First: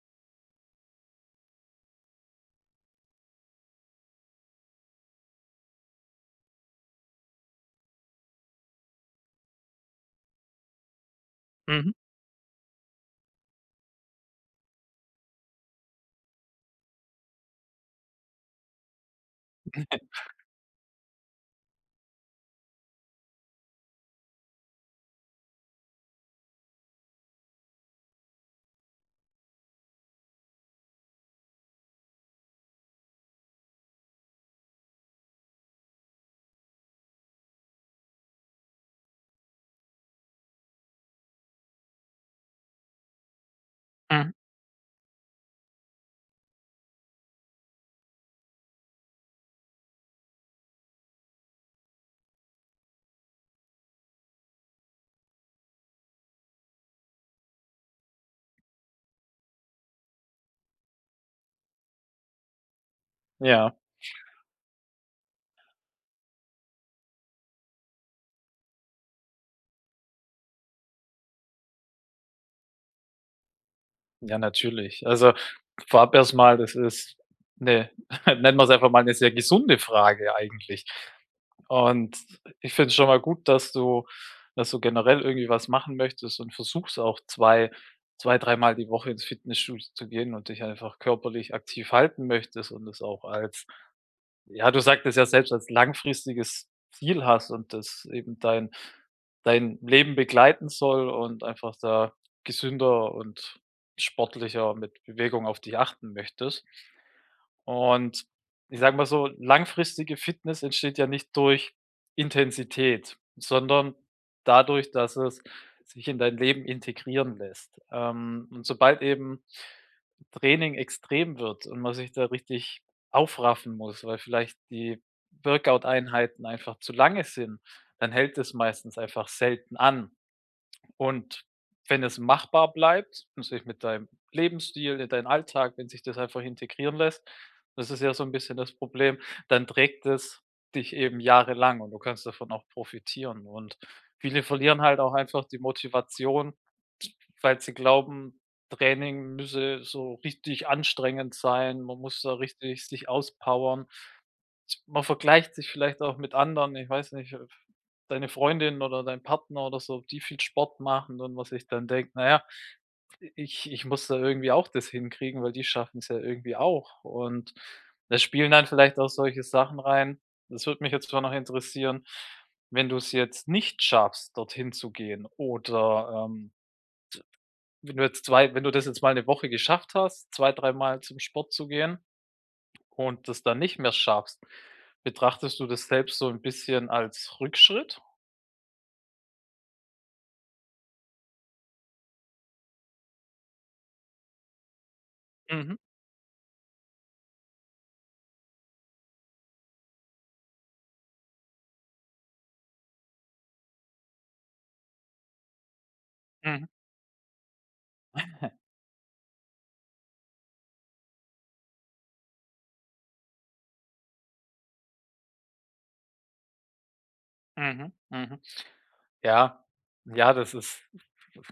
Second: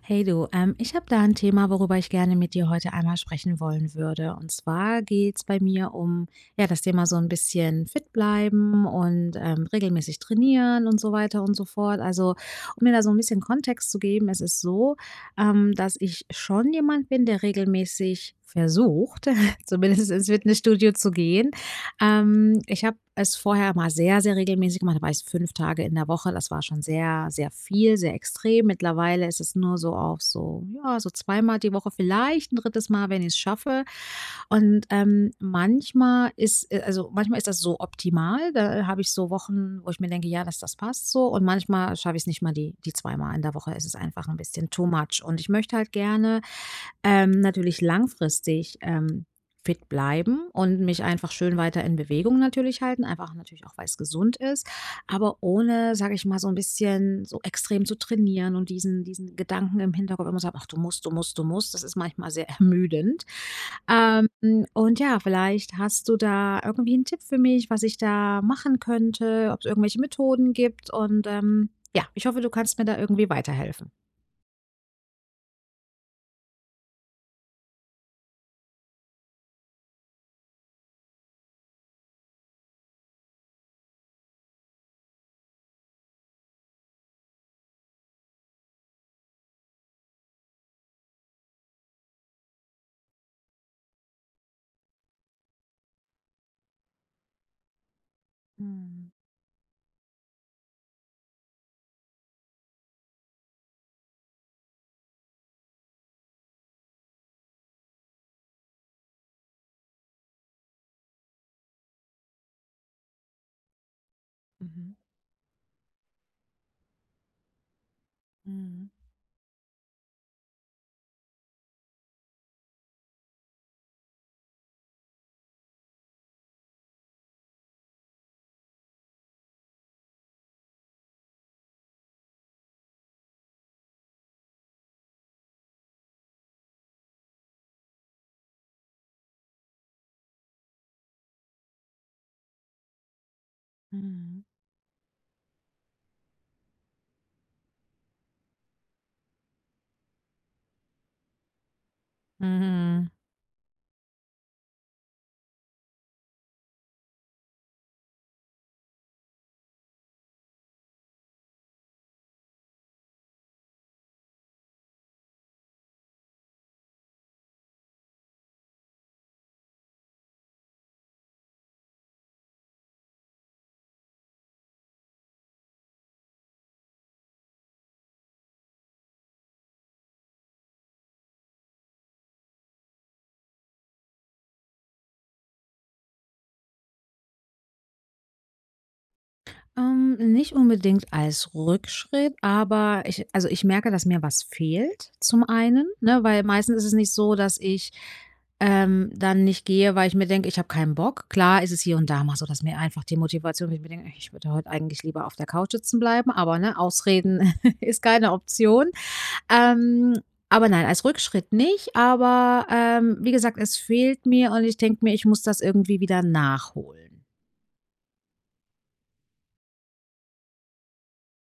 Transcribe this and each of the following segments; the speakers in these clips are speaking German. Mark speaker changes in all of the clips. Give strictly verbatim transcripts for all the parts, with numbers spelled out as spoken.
Speaker 1: Hey du, ähm, ich habe da ein Thema, worüber ich gerne mit dir heute einmal sprechen wollen würde. Und zwar geht's bei mir um ja das Thema so ein bisschen fit bleiben und ähm, regelmäßig trainieren und so weiter und so
Speaker 2: Mhm,
Speaker 1: fort. Also um mir da so ein bisschen Kontext zu geben, es ist so, ähm, dass ich schon jemand bin, der regelmäßig versucht, zumindest ins Fitnessstudio zu gehen. Ähm, ich habe es vorher mal sehr, sehr regelmäßig gemacht. Da war ich fünf Tage in der Woche. Das war schon sehr, sehr viel, sehr extrem. Mittlerweile ist es nur so auf so, ja, so zweimal die Woche, vielleicht ein drittes Mal, wenn ich es schaffe. Und, ähm, manchmal ist äh, also, manchmal ist das so optimal. Da habe ich so Wochen, wo ich mir denke: „Ja, dass das passt so." Und manchmal schaffe ich's nicht mal die die zweimal in der Woche. Es ist einfach
Speaker 2: mhm.
Speaker 1: ein bisschen too much. Und ich möchte halt gerne ähm, natürlich langfristig, ähm, fit bleiben und mich einfach schön weiter in Bewegung natürlich halten, einfach natürlich auch, weil es gesund ist, aber ohne, sage ich mal, so ein bisschen so extrem zu trainieren und diesen diesen Gedanken im Hinterkopf immer zu haben: „Ach, du musst, du musst, du musst." Das ist manchmal sehr ermüdend.
Speaker 2: Ja,
Speaker 1: Ähm, und ja, vielleicht hast du da irgendwie einen Tipp für mich, was ich da machen könnte, ob es irgendwelche Methoden gibt und, ähm, ja, ich hoffe, du kannst mir da irgendwie weiterhelfen.
Speaker 2: ja, natürlich. Also, vorab erstmal, das ist 'ne nennen wir es einfach mal eine sehr gesunde Frage eigentlich. Und ich finde es schon mal gut, dass du dass du generell irgendwie was machen möchtest und versuchst auch zwei zwei dreimal die Woche ins Fitnessstudio zu gehen und dich einfach körperlich aktiv halten möchtest und es auch als ja, du sagtest ja selbst, als langfristiges Ziel hast und das eben dein
Speaker 1: Mhm.
Speaker 2: dein Leben begleiten soll und einfach da gesünder und sportlicher mit Bewegung auf dich achten möchtest. Und ich sage mal so, langfristige Fitness entsteht ja nicht durch Intensität, sondern dadurch,
Speaker 1: Mhm.
Speaker 2: dass es sich in dein Leben integrieren lässt. Ähm, und
Speaker 1: Mhm.
Speaker 2: sobald eben Training extrem wird und man sich da richtig aufraffen muss, weil vielleicht die Workout-Einheiten einfach zu lange sind, dann hält es meistens einfach selten an. Und wenn es machbar bleibt, natürlich mit deinem Lebensstil, in deinen Alltag, wenn sich das einfach integrieren lässt, das ist ja so ein bisschen das Problem, dann trägt es dich eben jahrelang und du kannst davon auch profitieren. Und
Speaker 1: Mhm.
Speaker 2: viele verlieren halt auch einfach die Motivation, weil sie glauben, Training müsse so richtig anstrengend sein, man muss da richtig sich
Speaker 1: Mhm.
Speaker 2: auspowern. Man vergleicht sich vielleicht auch mit anderen, ich weiß nicht, äh, deine Freundin oder dein Partner oder so, ob die viel Sport machen und was ich dann denkt: „Naja, ich ich muss da irgendwie auch das hinkriegen, weil die schaffen es ja irgendwie auch.“ Und da spielen dann vielleicht auch solche Sachen rein. Das würde mich jetzt zwar noch interessieren, wenn du es jetzt nicht schaffst, dorthin zu gehen oder, ähm, wenn du jetzt zwei wenn du das jetzt mal eine Woche geschafft hast, zwei dreimal zum Sport zu gehen und das dann nicht mehr schaffst, betrachtest du das selbst so ein bisschen als Rückschritt?
Speaker 1: Ähm, nicht unbedingt als Rückschritt, aber ich also, ich merke, dass mir was fehlt zum
Speaker 2: Mhm,
Speaker 1: einen, ne, weil meistens ist es nicht so, dass ich, ähm, dann nicht gehe, weil ich mir denke, ich habe keinen Bock. Klar ist es hier und da mal so, dass mir einfach die Motivation ich mir denke: „Ich würde heute eigentlich lieber auf der Couch sitzen bleiben", aber,
Speaker 2: mhm,
Speaker 1: ne, Ausreden ist keine Option. Ähm, aber nein, als Rückschritt nicht, aber, ähm, wie gesagt, es fehlt mir und ich denke mir, ich muss das irgendwie wieder nachholen.
Speaker 2: mhm, mhm. Ja, ja, das ist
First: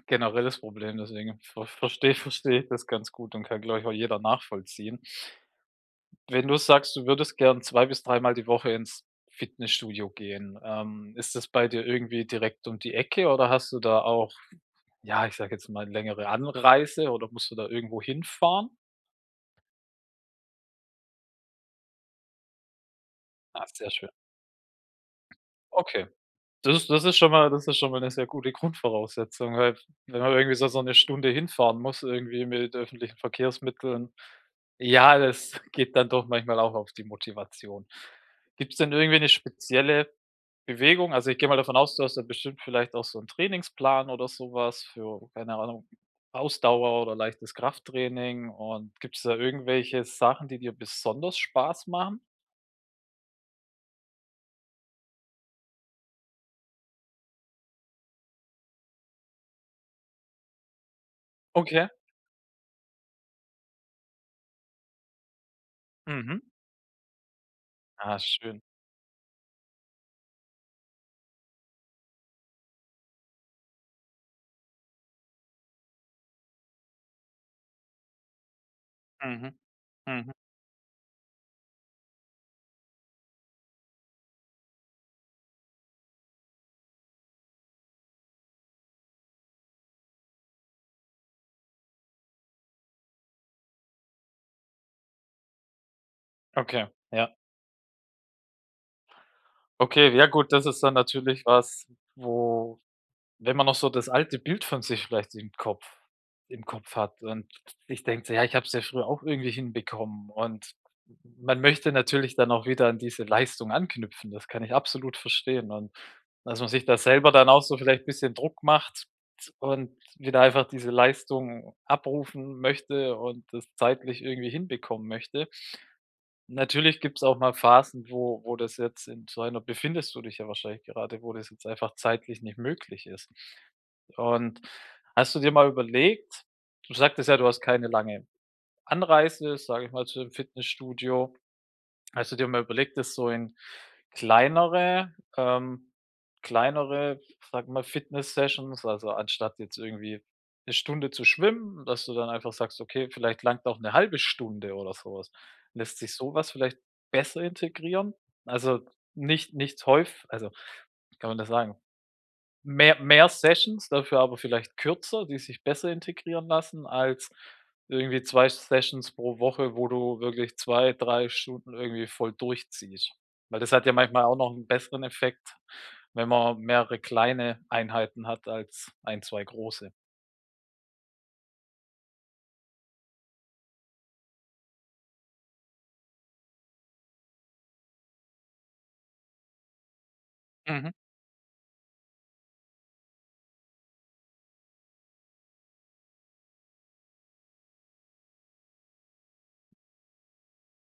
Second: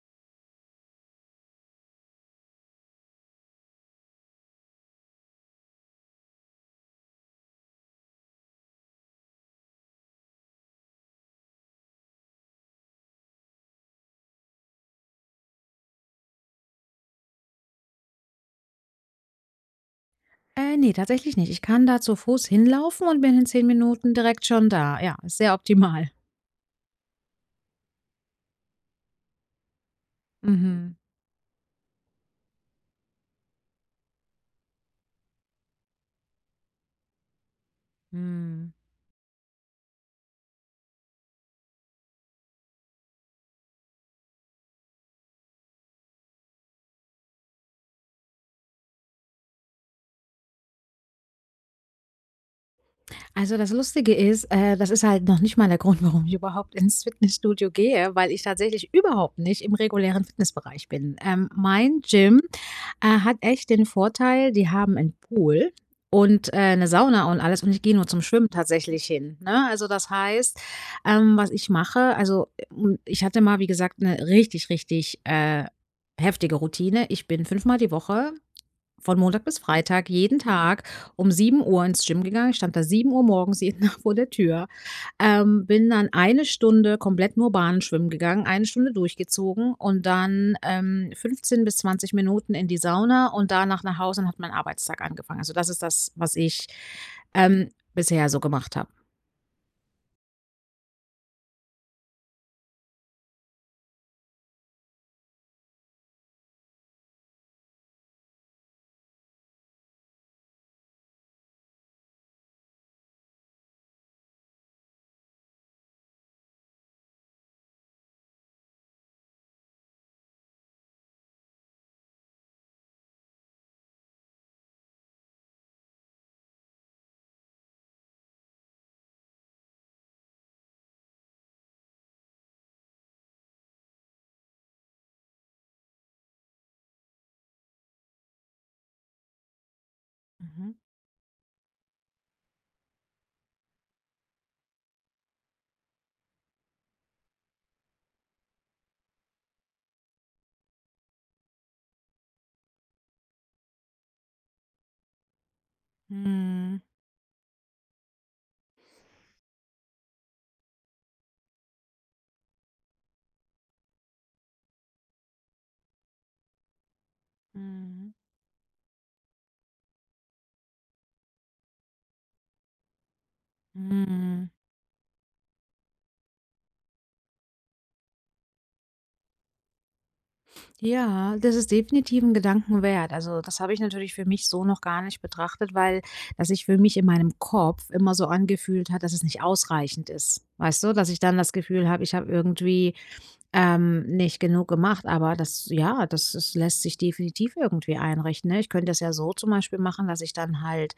Speaker 2: generelles Problem, deswegen ver verstehe verstehe ich das ganz gut und kann, glaube ich, auch jeder nachvollziehen. Wenn du sagst, du würdest gern zwei bis dreimal die Woche ins Fitnessstudio gehen, ähm, ist das bei dir irgendwie direkt um die Ecke oder hast du da auch, ja, ich sage jetzt mal, längere Anreise oder musst du da irgendwo hinfahren?
Speaker 1: Äh, ne, tatsächlich nicht. Ich kann da zu Fuß hinlaufen und bin in
Speaker 2: Ah,
Speaker 1: zehn
Speaker 2: sehr schön.
Speaker 1: Minuten direkt schon da. Ja, ist sehr
Speaker 2: Okay.
Speaker 1: optimal.
Speaker 2: Das ist das ist schon mal das ist schon mal 'ne sehr gute Grundvoraussetzung, weil wenn man irgendwie so so
Speaker 1: Mhm.
Speaker 2: 'ne Stunde hinfahren muss irgendwie mit öffentlichen Verkehrsmitteln, ja, das geht dann doch manchmal auch auf die Motivation.
Speaker 1: Mhm.
Speaker 2: Gibt es denn irgendwie eine spezielle Bewegung? Also, ich gehe mal davon aus, du hast ja bestimmt vielleicht auch so einen Trainingsplan oder sowas für, keine Ahnung, Ausdauer oder leichtes Krafttraining und gibt es da irgendwelche Sachen, die dir besonders Spaß machen?
Speaker 1: Also, das Lustige ist, äh, das ist halt noch nicht mal der Grund, warum ich überhaupt ins Fitnessstudio gehe, weil ich tatsächlich überhaupt nicht im regulären Fitnessbereich bin. Ähm,
Speaker 2: Okay.
Speaker 1: mein Gym, äh, hat echt den Vorteil, die haben einen Pool
Speaker 2: Mhm.
Speaker 1: und, äh, 'ne Sauna und alles und ich gehe nur
Speaker 2: Ah,
Speaker 1: zum Schwimmen
Speaker 2: schön.
Speaker 1: tatsächlich hin, ne? Also, das heißt, ähm, was ich mache also, hm, ich hatte mal, wie gesagt, eine richtig, richtig, äh, heftige Routine. Ich bin fünfmal die Woche von Montag
Speaker 2: Mhm,
Speaker 1: bis Freitag
Speaker 2: mhm.
Speaker 1: jeden Tag um sieben Uhr ins Gym gegangen. Ich stand da sieben Uhr morgens jeden Tag vor der Tür. Ähm, bin dann eine Stunde komplett nur Bahnen schwimmen gegangen, eine Stunde durchgezogen und dann, ähm, fünfzehn bis zwanzig Minuten in die Sauna und danach nach Hause und hat mein Arbeitstag angefangen. Also, das ist das, was ich,
Speaker 2: Okay, ja.
Speaker 1: ähm, bisher so gemacht habe.
Speaker 2: Okay, ja gut, das ist dann natürlich was, wo wenn man noch so das alte Bild von sich vielleicht im Kopf im Kopf hat und sich denkt so: „Ja, ich habe es ja früher auch irgendwie hinbekommen“, und man möchte natürlich dann auch wieder an diese Leistung anknüpfen. Das kann ich absolut verstehen, und dass man sich da selber dann auch so vielleicht ein bisschen Druck macht und wieder einfach diese Leistung abrufen möchte und das zeitlich irgendwie hinbekommen möchte. Natürlich gibt's auch mal Phasen, wo wo das jetzt in so einer befindest du dich ja wahrscheinlich gerade, wo das jetzt einfach zeitlich nicht möglich ist. Und hast du dir mal überlegt, du sagtest ja, du hast keine lange Anreise, sage ich mal, zu dem
Speaker 1: Mhm.
Speaker 2: Fitnessstudio. Hast du dir mal überlegt, das so in kleinere ähm, kleinere, sag mal Fitness-Sessions, also anstatt jetzt irgendwie eine Stunde zu schwimmen, dass du dann einfach sagst: „Okay, vielleicht langt auch eine halbe Stunde“ oder sowas. Lässt sich sowas vielleicht
Speaker 1: Mhm.
Speaker 2: besser integrieren? Also, nicht nicht häufig. Also, wie kann man das sagen? Mehr mehr Sessions, dafür aber vielleicht kürzer, die sich besser integrieren lassen als
Speaker 1: Mhm.
Speaker 2: irgendwie zwei Sessions pro Woche, wo du wirklich zwei drei Stunden irgendwie voll durchziehst. Weil das hat ja manchmal auch
Speaker 1: Mhm.
Speaker 2: noch einen besseren Effekt, wenn man mehrere kleine Einheiten hat als ein zwei große.
Speaker 1: Ja, das ist definitiv ein Gedanken wert. Also, das habe ich natürlich für mich so noch gar nicht betrachtet, weil das sich für mich in meinem Kopf immer so angefühlt hat, dass es nicht ausreichend ist. Weißt
Speaker 2: Mhm,
Speaker 1: du, dass ich dann das Gefühl habe, ich habe irgendwie, ähm, nicht genug gemacht, aber das ja, das das lässt sich definitiv irgendwie einrichten, ne? Ich könnte das ja so zum Beispiel machen, dass ich dann halt,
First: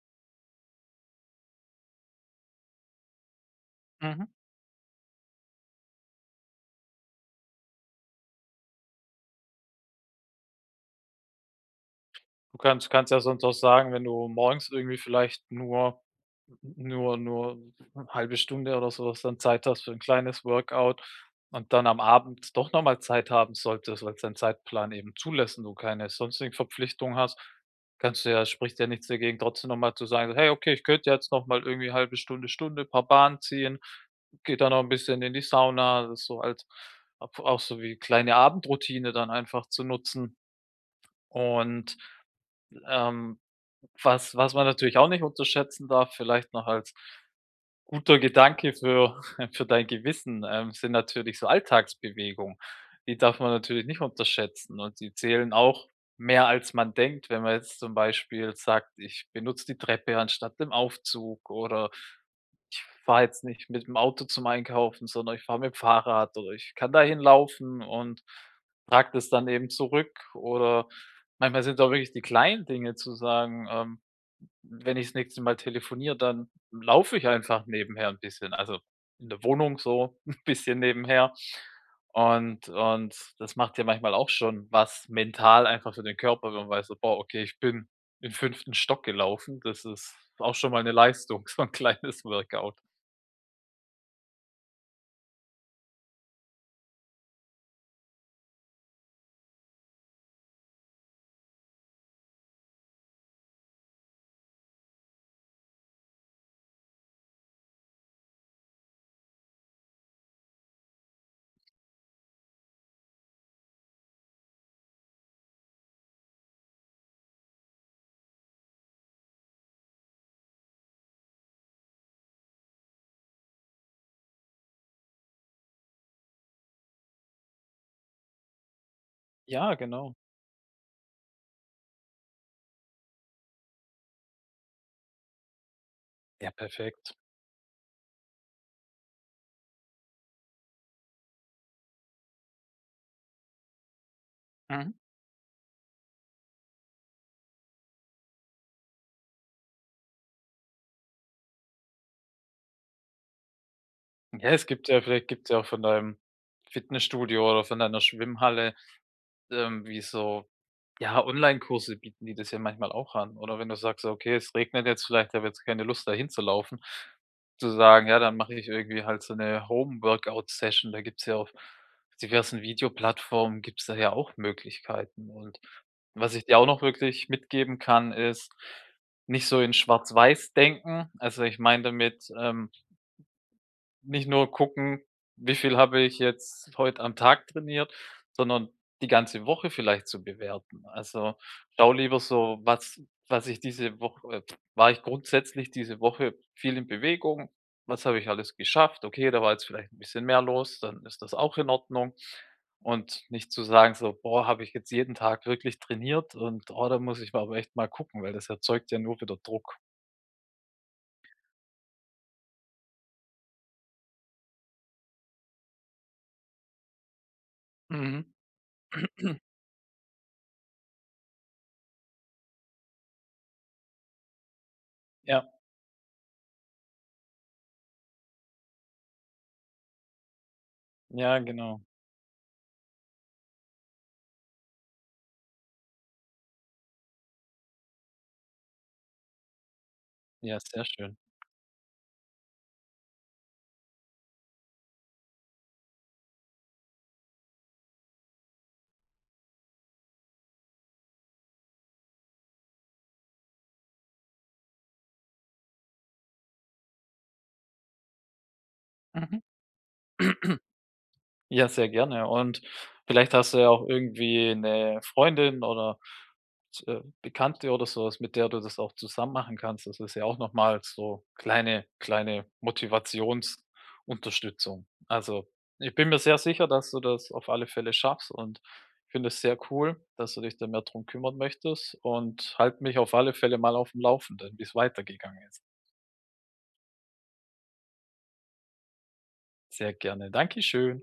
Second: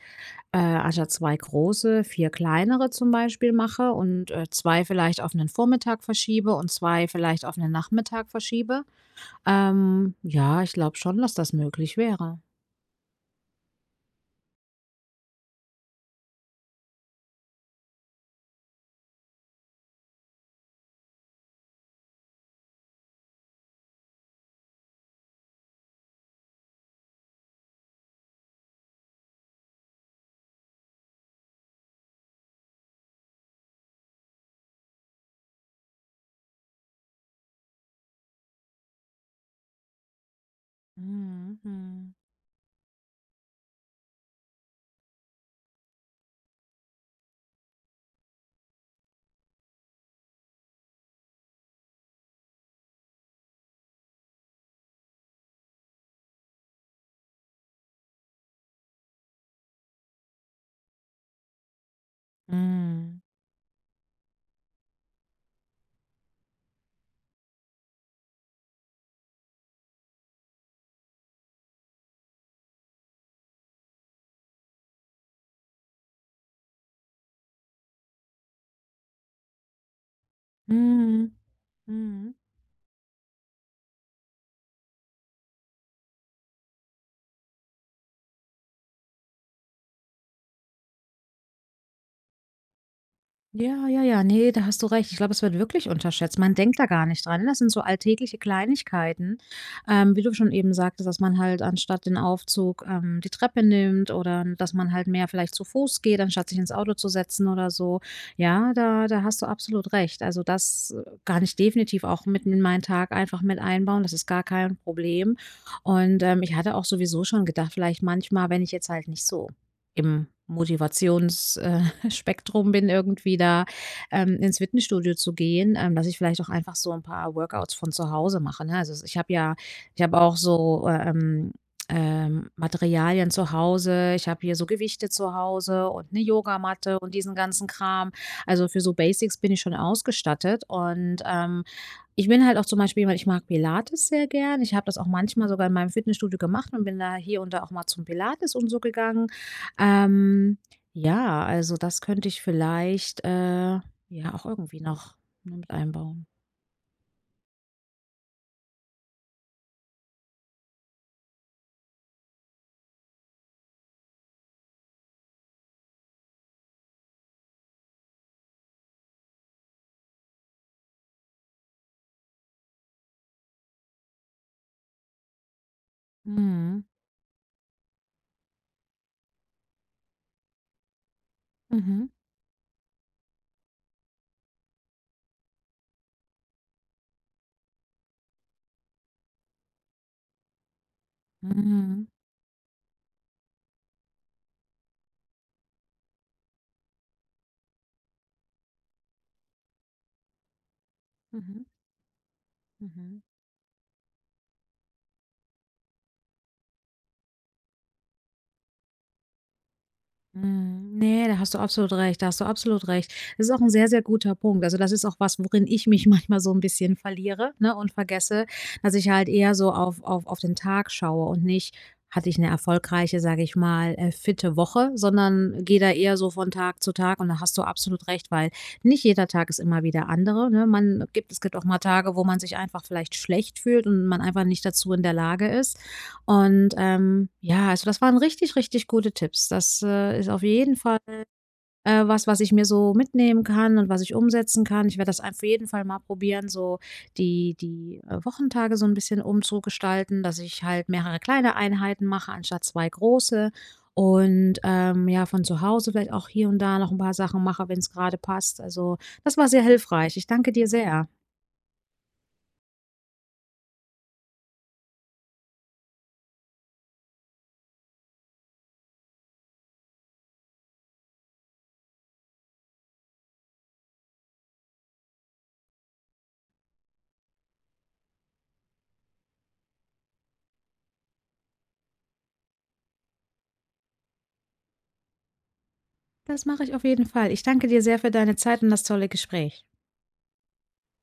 Speaker 1: äh, anstatt zwei große, vier kleinere zum Beispiel mache
Speaker 2: mhm.
Speaker 1: und, äh, zwei vielleicht auf 'nen Vormittag verschiebe und zwei vielleicht auf 'nen Nachmittag verschiebe. Ähm, ja, ich glaube schon, dass das möglich wäre.
Speaker 2: Du kannst kannst ja sonst auch sagen, wenn du morgens irgendwie vielleicht nur nur nur 'ne halbe Stunde oder sowas dann Zeit hast für ein kleines Workout und dann am Abend doch noch mal Zeit haben solltest, weil's dein Zeitplan eben zulässt und du keine sonstigen Verpflichtungen hast, kannst du ja spricht ja nichts dagegen, trotzdem noch mal zu sagen: so, „Hey, okay, ich könnte jetzt noch mal irgendwie halbe Stunde, Stunde, paar Bahnen ziehen, geht dann noch ein bisschen in die Sauna.“ Das so als auch so wie kleine Abendroutine dann einfach zu nutzen.
Speaker 1: Mhm,
Speaker 2: Und,
Speaker 1: mhm,
Speaker 2: ähm was was man natürlich auch nicht unterschätzen darf, vielleicht noch als guter Gedanke für für dein Gewissen, ähm, sind natürlich so Alltagsbewegungen. Die darf man natürlich nicht unterschätzen und die zählen auch mehr, als man denkt, wenn man jetzt zum Beispiel sagt: „Ich benutze die Treppe anstatt dem Aufzug“ oder
Speaker 1: mhm,
Speaker 2: „fahre jetzt nicht mit dem Auto zum Einkaufen, sondern ich fahre mit dem Fahrrad“ oder „ich kann dahin laufen und trage das dann eben zurück“, oder manchmal sind auch wirklich die kleinen Dinge zu sagen, ähm wenn ich das nächste Mal telefoniere, dann laufe ich einfach nebenher ein bisschen, also in der Wohnung so ein bisschen
Speaker 1: mhm,
Speaker 2: nebenher.
Speaker 1: mhm.
Speaker 2: Und und das macht ja manchmal auch schon was mental einfach für den Körper, wenn man weiß so: „Boah, okay, ich bin im fünften Stock gelaufen.“ Das ist auch schon mal eine Leistung, so ein kleines Workout.
Speaker 1: Ja, ja, ja. Ne, da hast du recht. Ich glaube, es wird wirklich unterschätzt. Man denkt da gar nicht dran. Das sind so alltägliche Kleinigkeiten, ähm, wie du schon eben sagtest, dass man halt anstatt den Aufzug ähm, die Treppe nimmt oder dass man halt mehr vielleicht zu Fuß geht, anstatt sich ins Auto zu setzen oder so. Ja, da, da hast du absolut recht. Also das äh, kann ich definitiv auch mitten in meinen Tag einfach mit einbauen. Das ist gar kein Problem. Und ähm, ich hatte auch sowieso schon gedacht, vielleicht manchmal, wenn ich jetzt halt nicht so im Motivations, äh, Spektrum bin, irgendwie da, ähm, ins Fitnessstudio zu gehen, ähm, dass ich vielleicht auch einfach so ein paar Workouts von zu Hause mache, ne? Also, ich habe ja
Speaker 2: Ja,
Speaker 1: ich
Speaker 2: genau.
Speaker 1: habe auch so, äh, ähm, ähm, Materialien zu Hause. Ich habe hier so Gewichte zu Hause und eine
Speaker 2: Ja,
Speaker 1: Yogamatte und
Speaker 2: perfekt.
Speaker 1: diesen ganzen Kram. Also, für so Basics bin ich schon ausgestattet und, ähm, ich bin halt auch zum Beispiel jemand ich mag Pilates sehr gern. Ich habe
Speaker 2: Mhm.
Speaker 1: das auch manchmal sogar in meinem Fitnessstudio gemacht und bin da hier und da auch mal zum Pilates und so gegangen. Ähm ja, also das könnte ich vielleicht, äh, ja auch
Speaker 2: Ja, es
Speaker 1: irgendwie
Speaker 2: gibt ja
Speaker 1: noch,
Speaker 2: vielleicht gibt's
Speaker 1: ne,
Speaker 2: ja auch
Speaker 1: mit
Speaker 2: von deinem
Speaker 1: einbauen.
Speaker 2: Fitnessstudio oder von deiner Schwimmhalle, ähm, wie so ja, Online Kurse bieten die das ja manchmal auch an. Oder wenn du sagst: „Okay, es regnet jetzt vielleicht, ich habe jetzt keine Lust, da hinzulaufen“, zu sagen: „Ja, dann mache ich irgendwie halt so eine Home-Workout-Session.“ Da gibt's ja auf diversen Videoplattformen gibt's da ja auch Möglichkeiten. Und was ich dir auch noch
Speaker 1: Mhm.
Speaker 2: wirklich mitgeben kann, ist, nicht so in Schwarz-Weiß denken. Also, ich meine
Speaker 1: Mhm.
Speaker 2: damit, ähm nicht nur gucken, wie viel habe ich jetzt heute am Tag trainiert, sondern die ganze Woche vielleicht zu bewerten. Also, schau
Speaker 1: Mhm.
Speaker 2: lieber so, was was ich diese Woche äh, war ich grundsätzlich diese Woche viel in Bewegung? Was habe ich alles geschafft? Okay, da war jetzt vielleicht ein bisschen mehr los, dann ist das
Speaker 1: Mhm.
Speaker 2: auch
Speaker 1: Mhm.
Speaker 2: in Ordnung.
Speaker 1: Mhm.
Speaker 2: Und nicht zu sagen so: „Boah, habe ich jetzt jeden Tag wirklich trainiert und, oh, da muss ich mal aber echt mal gucken“, weil das erzeugt ja nur wieder Druck.
Speaker 1: Mhm. Ne, da hast du absolut recht, da hast du absolut recht. Das ist auch ein sehr, sehr guter Punkt. Also, das ist auch was, worin ich mich manchmal so ein bisschen verliere, ne, und
Speaker 2: Mhm.
Speaker 1: vergesse, dass ich halt eher so auf auf auf den Tag schaue und nicht: „Hatte ich eine erfolgreiche, sage ich mal, äh, fitte Woche",
Speaker 2: Ja,
Speaker 1: sondern gehe da eher so von Tag zu Tag und da hast du absolut recht, weil nicht jeder Tag ist immer wieder andere, ne? Man gibt
Speaker 2: ja,
Speaker 1: es gibt auch mal
Speaker 2: genau.
Speaker 1: Tage, wo man sich einfach vielleicht schlecht fühlt und man einfach nicht dazu in der Lage ist. Und, ähm, ja, also das waren richtig, richtig gute Tipps. Das, äh, ist auf
Speaker 2: Ja,
Speaker 1: jeden
Speaker 2: sehr
Speaker 1: Fall,
Speaker 2: schön.
Speaker 1: äh, was, was ich mir so mitnehmen kann und was ich umsetzen kann. Ich werde das auf jeden Fall mal probieren, so die die, äh, Wochentage so ein bisschen umzugestalten, dass ich halt mehrere kleine Einheiten mache anstatt zwei große und, ähm, ja, von zu Hause vielleicht auch hier und da noch ein paar Sachen mache, wenn es gerade passt. Also, das
Speaker 2: Mhm.
Speaker 1: war sehr hilfreich. Ich danke dir sehr.
Speaker 2: Ja, sehr gerne. Und vielleicht hast du ja auch irgendwie eine Freundin oder äh, Bekannte oder so was, mit der du das auch zusammen machen kannst. Das ist ja auch nochmal so kleine kleine Motivationsunterstützung. Also, ich bin mir sehr sicher, dass du das auf alle Fälle schaffst, und ich finde es sehr cool, dass du dich da mehr drum kümmern möchtest, und halte mich auf alle Fälle mal auf dem Laufenden, wie es weitergegangen ist.
Speaker 1: Das mache ich auf jeden Fall. Ich danke dir sehr für deine Zeit und das tolle Gespräch.
Speaker 2: Sehr gerne. Dankeschön.